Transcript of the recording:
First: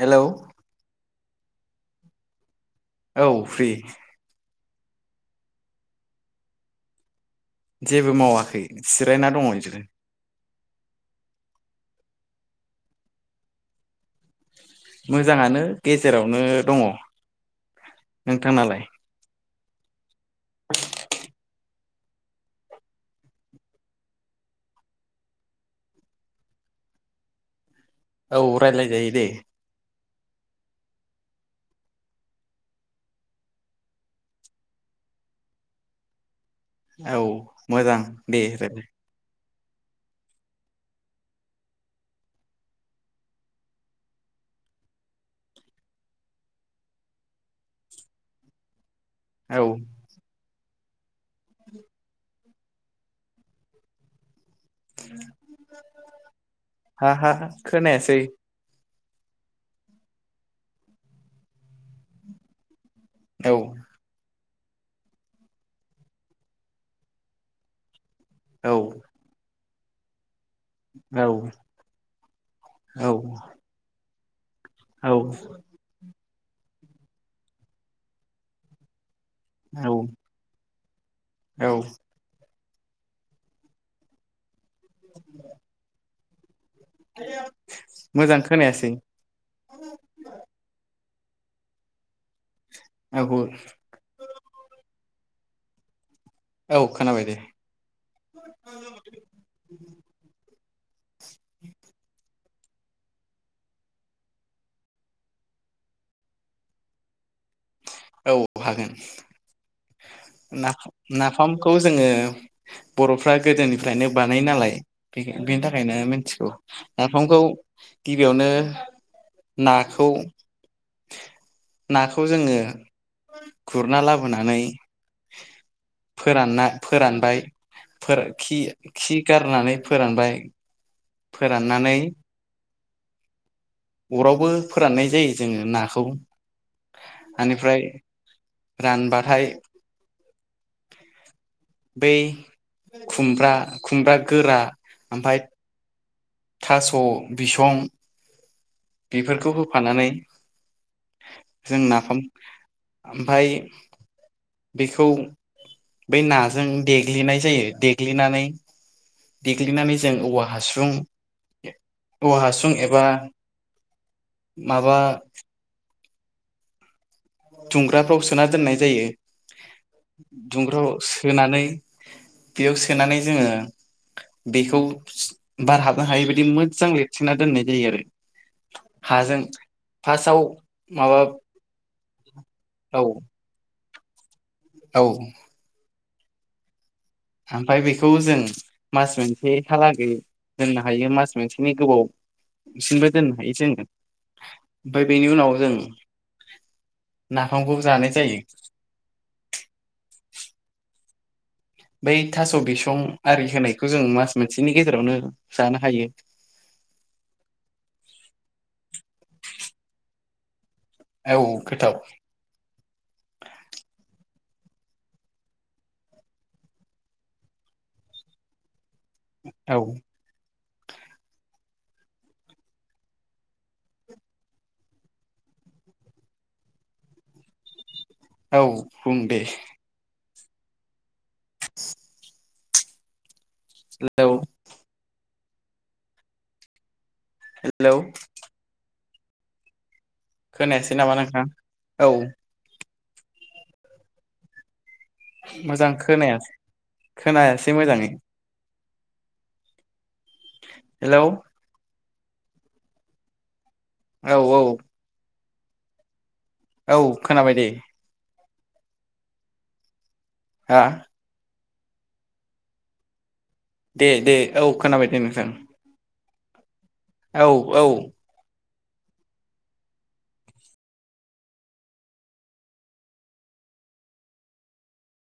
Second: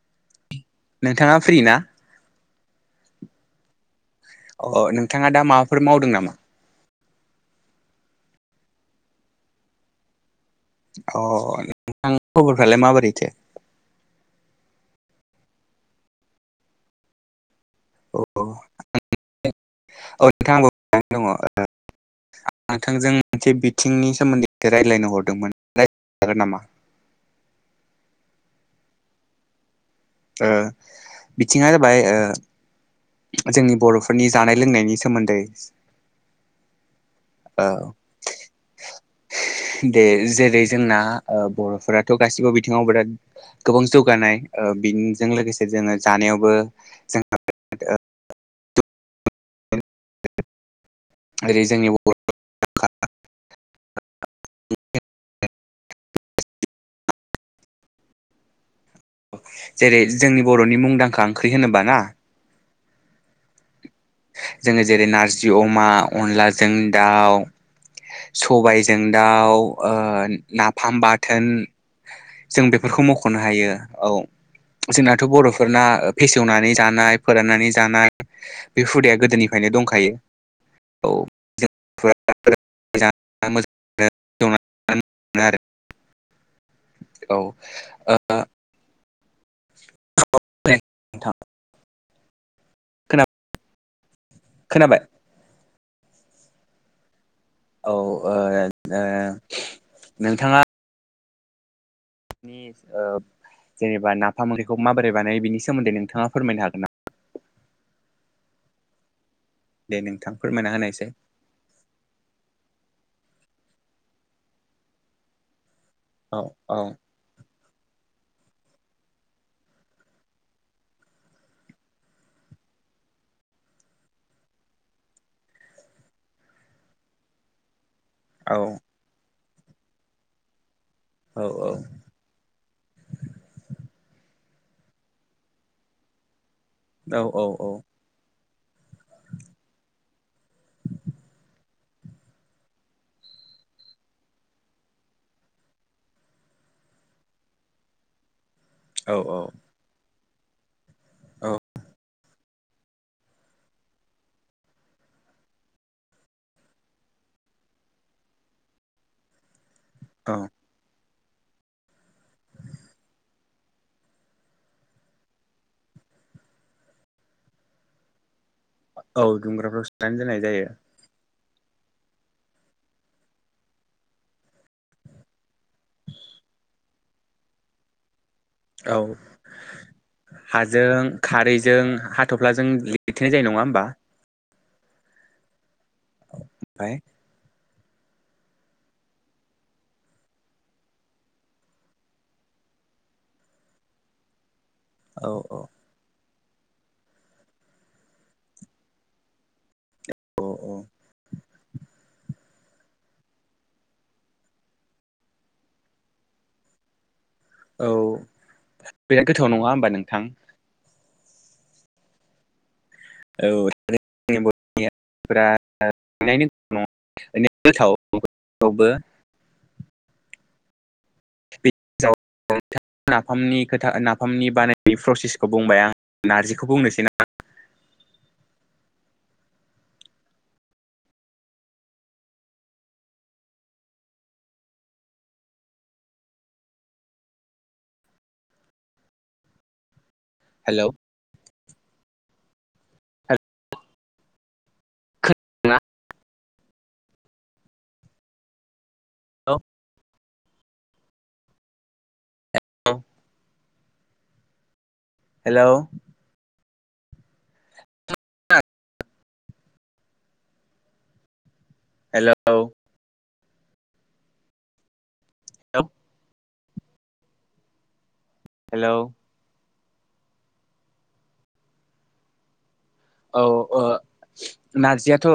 Hello नोंथाङा free ना? औ फ्रि अ नोंथाङा दा माबाफोर मावदों नामा? जेबो मावाखै जिरायना दङ बिदिनो। अ नोंथां खबरफ्रालाय माबोरैथो? मोजाङानो गेजेरावनो दङ। अ नोंथांनालाय? [inaudible] नोंथांजों मोनसे बिथिंनि सोमोन्दैसे रायज्लायनो हरदोंमोन रायलायजागोन नामा? औ रायलाय जायो दे। ओ बिथिङा जाबाय ओ जोंनि बर' फोरनि जानाय लोंनायनि सोमोन्दै औ मोजां दे दे जेरै जोंना अ बर' फोराथ' गासिबो बिथिङाव बिराद गोबां जौगानाय ओ बेजों लोगोसे जोङो जानायावबो जों [inaudible] औ [inaudible] ओरै जोंनि बर' हा हा खोनायासै जेरै जोंनि बरनि मुंदांखा ओंख्रि होनोबा ना औ जोङो जेरै नारजि अमा अनलाजों दाउ औ सबायजों दाउ आ नाफाम औ बाथोन जों बेफोरखौ औ मख'नो हायो औ औ जोंनाथ' बर'फोरना फेसेवनानै जानाय फोराननानै जानाय बे हुदाया गोद दोनिफ्रायनो औ दंखायो औ औ मोजां [inaudible] आ आरो [inaudible] औ आ मोजां खोनायासै [inaudible] नथां औअ खोनाबाय औ खोनाबाय दे औ अं आ नोंथाङा [inaudible] अ जेनेबा नाफाम मख्रिखौ माबोरै बानायो बिनि सोमोन्दै नोंथाङा फोरमायनो हागोन नामा औ हागोन दे नोंथां फोरमायना नाफाम होनायसै नाफामखौ जोङो बर'फ्रा गोदोनिफ्रायनो बानाय नालाय बेखो बेनि थाखाय थाखायनो औ मिनथिगौ औ नाफामखौ गिबियावनो नाखौ नाखौ जोङो गुरना लाबोनानै फोरानना फोरानबाय फोर औ खि औ खि गारनानै फोरानबाय फोराननानै अरावबो फोराननाय जायो जोङो नाखौ औ औ औ रान बाथाय बै खुमब्रा खुमब्रा गोरा ओमफाय थास' बिसं औ बेफोरखौ होफानानै औ जों नाफाम ओमफाय बेखौ बै नाजों देग्लिनाय जायो देग्लिनानै ग्लिनानै जों औ औवा हासुं औव हासुं एबा माबा दुंग्राफ्राव सो सोना दोननाय जायो औ दुंग्राफ्राव सोनानै दोननाय जायो दुंग्राव सो सोनानै बेयाव सोनानै जोङो बेखौ बारहाबनो हायै बायदि मोजां लिरथेना दोननाय जायो आरो। औ हाजों फार्स्टआव हाजों माबा खारैजों हा थफ्लाजों लि औ लिरथेनाय जायो नङा होमबा? औ। ओमफाय ओमफाय बेखौ जों मास मोनसेहालागै दोननो हायो मास मोनसेनि गोबावसिनबो दोननो हायो जोङो। ओमफाय औ बेनि औ उनाव जों नाफामखौ जानाय जायो। अ अ। बै थास' बिसं आरि होनायखौ जों मास मोनसेनि गेजेरावनो जानो हायो। औ बिराद गोथाव नङा होमबा नोंथां? औ गोथाव। औ [unintelligible] औ। [unintelligible] नाफामनि खोथा नाफामनि बानायनाय प्रसेसखौ बुंबाय आं नारजिखौ बुंनोसै ना? औ बुं दे [inaudible] हेलौ हेलौ हेलौ खोनायासै नामा नोंथां? औ हेलौ मोजां खोनायासै। खोनायासै मोजाङै। हेलौ हेलौ औ औ। हेलौ औ खोनाबाय दे। हा हेलौ। दे दे औ खोनाबाय दे नों [unintelligible] औ औ हेलौ औ ओ नारजियाथ' ओ